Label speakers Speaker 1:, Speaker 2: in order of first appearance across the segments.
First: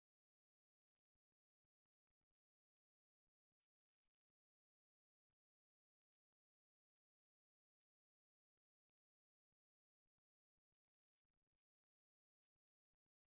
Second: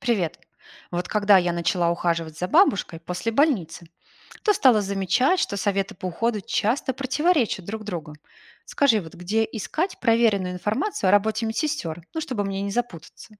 Speaker 1: Привет. Вот когда я начала ухаживать за бабушкой после больницы, то стала замечать, что советы по уходу часто противоречат друг другу. Скажи, вот где искать проверенную информацию о работе медсестер, ну, чтобы мне не запутаться?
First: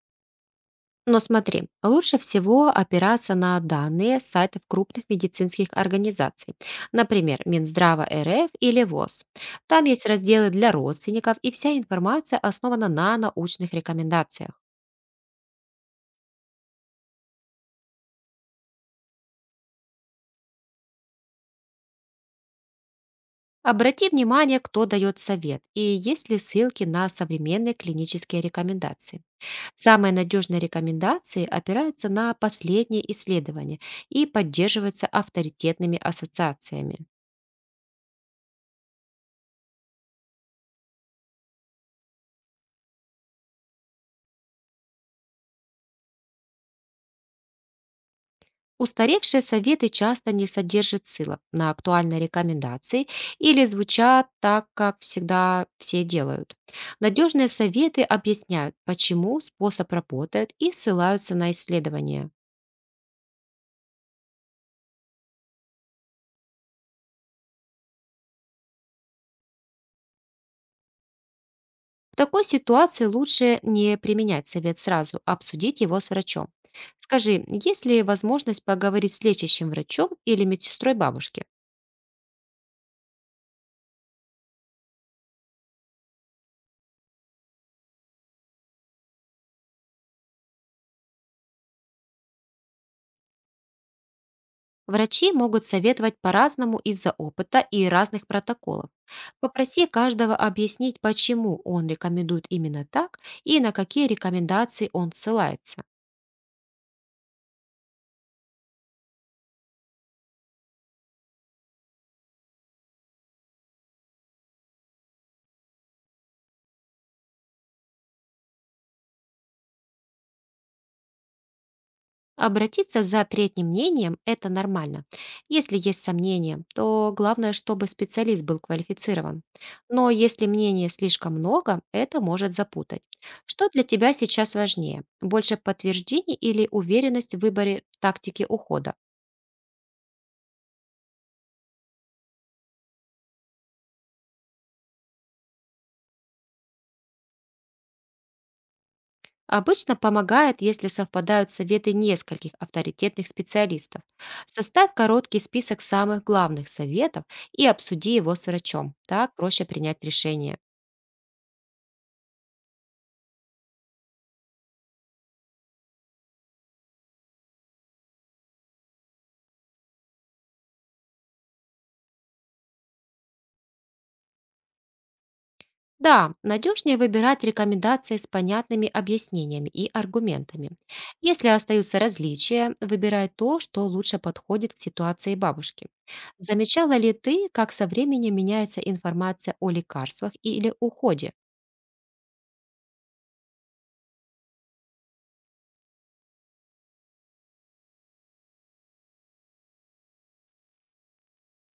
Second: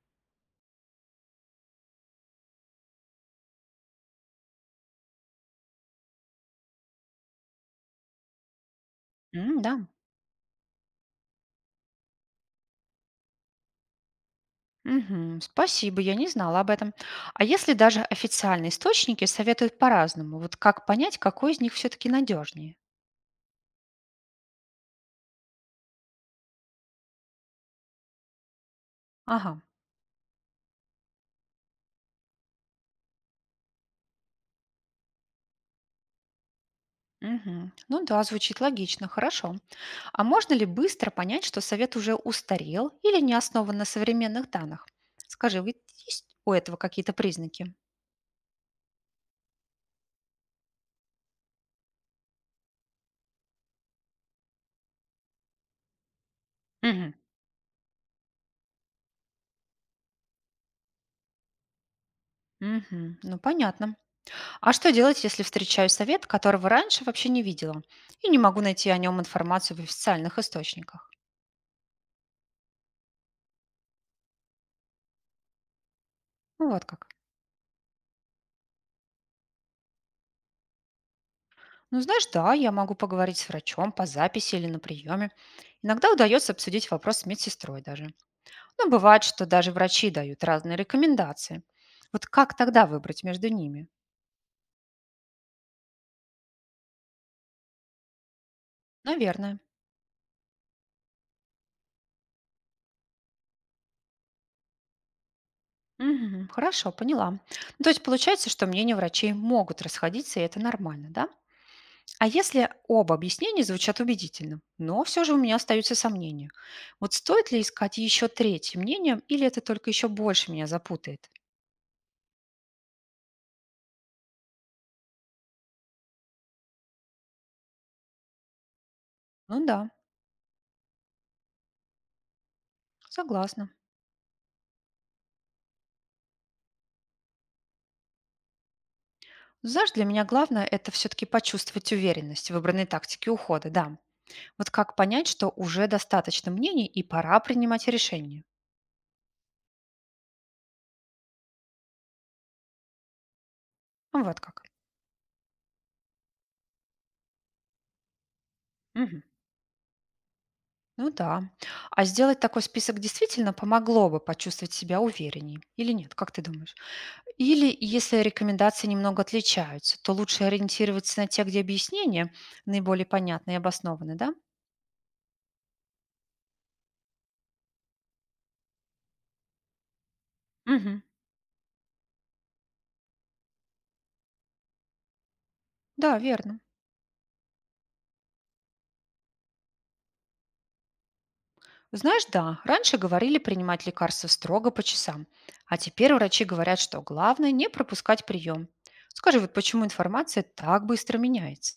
Speaker 2: Но смотри, лучше всего опираться на данные с сайтов крупных медицинских организаций, например, Минздрава РФ или ВОЗ.
Speaker 1: М, да.
Speaker 2: Там есть разделы для родственников, и вся информация основана на научных рекомендациях.
Speaker 1: Мгм, спасибо, я не знала об этом. А если даже официальные источники советуют по-разному, вот как понять, какой из них все-таки надежнее?
Speaker 2: Обрати внимание, кто дает совет и есть ли ссылки на современные клинические рекомендации.
Speaker 1: Ага.
Speaker 2: Самые надежные рекомендации опираются на последние исследования и поддерживаются авторитетными ассоциациями.
Speaker 1: Мгм. Ну да, звучит логично, хорошо. А можно ли быстро понять, что совет уже устарел или не основан на современных данных? Скажи, вот Есть у этого какие-то признаки?
Speaker 2: Устаревшие советы часто не содержат ссылок на актуальные рекомендации или звучат так, как всегда все делают.
Speaker 1: Мгм.
Speaker 2: Надежные советы объясняют, почему способ работает и ссылаются на исследования.
Speaker 1: Мгм. Ну, понятно. А что делать, если встречаю совет, которого раньше вообще не видела, и не могу найти о нем информацию в официальных источниках?
Speaker 2: В такой ситуации лучше не применять совет сразу, а обсудить его с врачом.
Speaker 1: Ну, вот как.
Speaker 2: Скажи, есть ли возможность поговорить с лечащим врачом или медсестрой бабушки?
Speaker 1: Ну, знаешь, да, я могу поговорить с врачом по записи или на приеме. Иногда удается обсудить вопрос с медсестрой даже. Но бывает, что даже врачи дают разные рекомендации. Вот как тогда выбрать между ними?
Speaker 2: Врачи могут советовать по-разному из-за опыта и разных протоколов.
Speaker 1: Наверное.
Speaker 2: Попроси каждого объяснить, почему он рекомендует именно так и на какие рекомендации он ссылается.
Speaker 1: Мгм. Хорошо, поняла. Ну, то есть получается, что мнения врачей могут расходиться, и это нормально, да? А если оба объяснения звучат убедительно, но все же у меня остаются сомнения. Вот стоит ли искать еще третье мнение, или это только еще больше меня запутает?
Speaker 2: Обратиться за третьим мнением– это нормально. Если есть сомнения, то главное, чтобы специалист был квалифицирован.
Speaker 1: Ну да,
Speaker 2: Но если мнений слишком много, это может запутать. Что
Speaker 1: согласна.
Speaker 2: для тебя сейчас важнее? Больше подтверждений или уверенность в выборе тактики ухода?
Speaker 1: Знаешь, для меня главное — это все-таки почувствовать уверенность в выбранной тактике ухода, да. Вот как понять, что уже достаточно мнений и пора принимать решение.
Speaker 2: Обычно помогает, если совпадают советы нескольких авторитетных специалистов.
Speaker 1: Вот как.
Speaker 2: Составь короткий список самых главных советов и обсуди его с врачом.
Speaker 1: Мгм.
Speaker 2: Так проще принять решение.
Speaker 1: Ну да. А сделать такой список действительно помогло бы почувствовать себя уверенней или нет, как ты думаешь? Или если рекомендации немного отличаются, то лучше ориентироваться на те, где объяснения наиболее понятны и обоснованы, да?
Speaker 2: Да, надежнее выбирать рекомендации с понятными объяснениями и аргументами.
Speaker 1: Мгм.
Speaker 2: Если остаются различия, выбирай то, что лучше подходит к ситуации бабушки.
Speaker 1: Да, верно.
Speaker 2: Замечала ли ты, как со временем меняется информация о лекарствах или уходе?
Speaker 1: Знаешь, да, раньше говорили принимать лекарства строго по часам, а теперь врачи говорят, что главное не пропускать прием. Скажи, вот почему информация так быстро меняется?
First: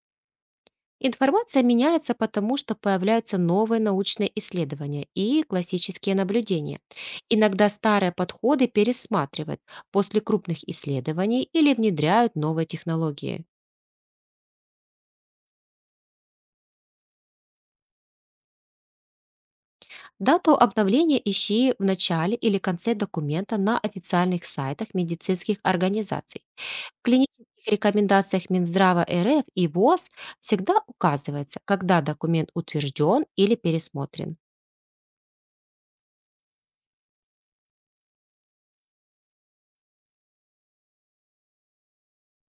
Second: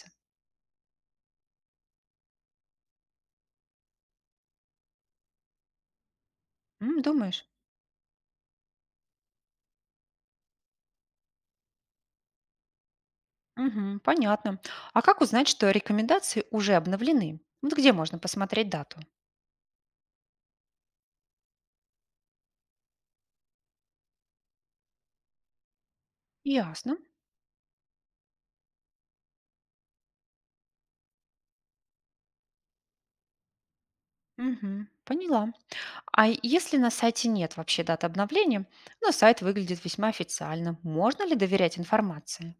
Speaker 2: Информация меняется, потому что появляются новые научные исследования и классические наблюдения.
Speaker 1: М, думаешь?
Speaker 2: Иногда старые подходы пересматривают после крупных исследований или внедряют новые технологии.
Speaker 1: Мгм. Понятно. А как узнать, что рекомендации уже обновлены? Вот где можно посмотреть дату?
Speaker 2: Дату обновления ищи в начале или конце документа на официальных сайтах медицинских организаций.
Speaker 1: Ясно.
Speaker 2: В клинических рекомендациях Минздрава РФ и ВОЗ всегда указывается, когда документ утвержден или пересмотрен.
Speaker 1: Мгм. Поняла. А если на сайте нет вообще даты обновления, но сайт выглядит весьма официально, можно ли доверять информации?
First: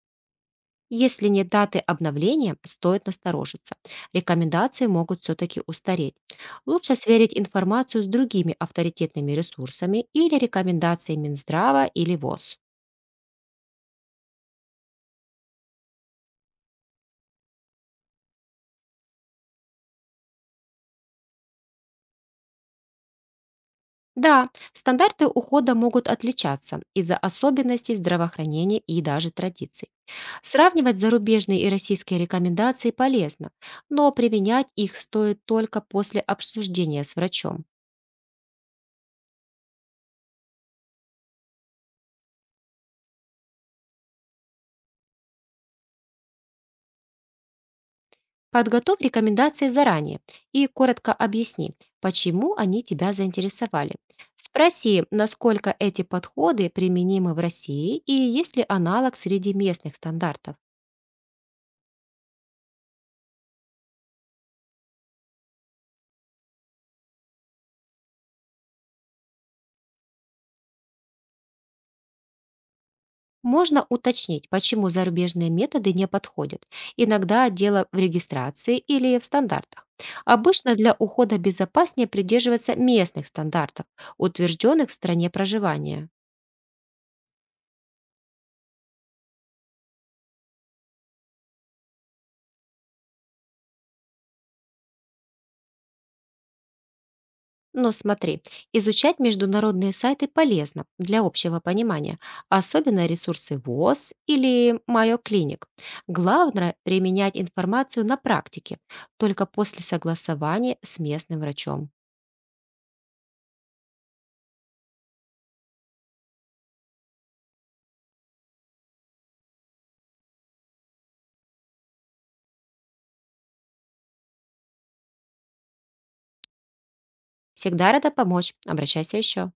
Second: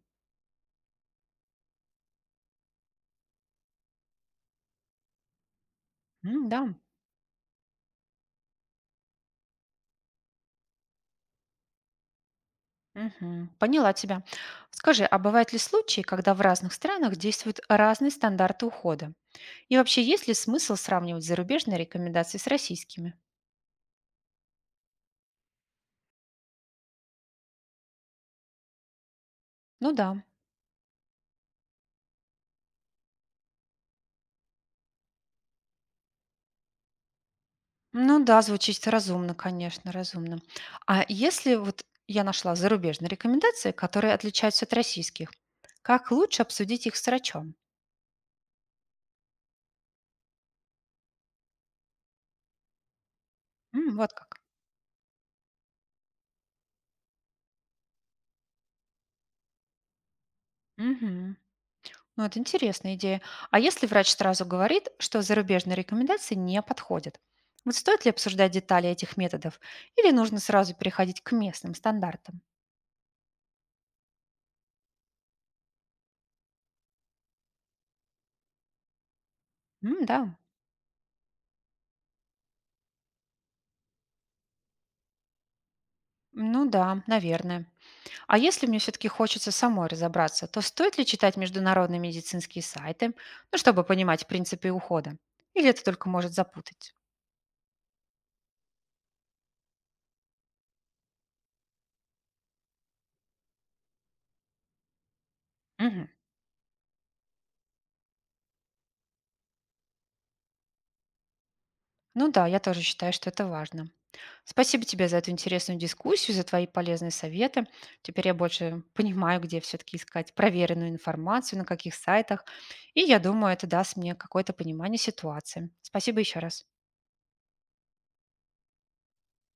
Speaker 2: Если нет даты обновления, стоит насторожиться. Рекомендации могут все-таки устареть.
Speaker 1: М, да.
Speaker 2: Лучше сверить информацию с другими авторитетными ресурсами или рекомендациями Минздрава или ВОЗ.
Speaker 1: Мгм. Поняла тебя. Скажи, а бывают ли случаи, когда в разных странах действуют разные стандарты ухода? И вообще, есть ли смысл сравнивать зарубежные рекомендации с российскими?
Speaker 2: Да, стандарты ухода могут отличаться из-за особенностей здравоохранения и даже традиций.
Speaker 1: Ну да.
Speaker 2: Сравнивать зарубежные и российские рекомендации полезно, но применять их стоит только после обсуждения с врачом.
Speaker 1: Ну да, звучит разумно, конечно, разумно. А если вот я нашла зарубежные рекомендации, которые отличаются от российских, как лучше обсудить их с врачом?
Speaker 2: Подготовь рекомендации заранее и коротко объясни, почему они тебя
Speaker 1: М,
Speaker 2: заинтересовали.
Speaker 1: вот как.
Speaker 2: Спроси, насколько эти подходы применимы в России и есть ли аналог среди местных стандартов.
Speaker 1: Мгм. Ну, это интересная идея. А если врач сразу говорит, что зарубежные рекомендации не подходят? Вот стоит ли обсуждать детали этих методов? Или нужно сразу переходить к местным стандартам?
Speaker 2: Можно уточнить, почему зарубежные методы не подходят. Иногда дело в регистрации или в стандартах.
Speaker 1: М, да.
Speaker 2: Обычно для ухода безопаснее придерживаться местных стандартов, утвержденных в стране проживания.
Speaker 1: Ну да, наверное. А если мне все-таки хочется самой разобраться, то стоит ли читать международные медицинские сайты, ну, чтобы понимать принципы ухода? Или это только может запутать?
Speaker 2: Но смотри, изучать международные сайты полезно для общего понимания, особенно ресурсы ВОЗ или Майо Клиник.
Speaker 1: Мгм.
Speaker 2: Главное– применять информацию на практике, только после согласования с местным врачом.
Speaker 1: Ну да, я тоже считаю, что это важно. Спасибо тебе за эту интересную дискуссию, за твои полезные советы. Теперь я больше понимаю, где все-таки искать проверенную информацию, на каких сайтах. И я думаю, это даст мне какое-то понимание ситуации. Спасибо еще раз.
Speaker 2: Всегда рада помочь. Обращайся еще.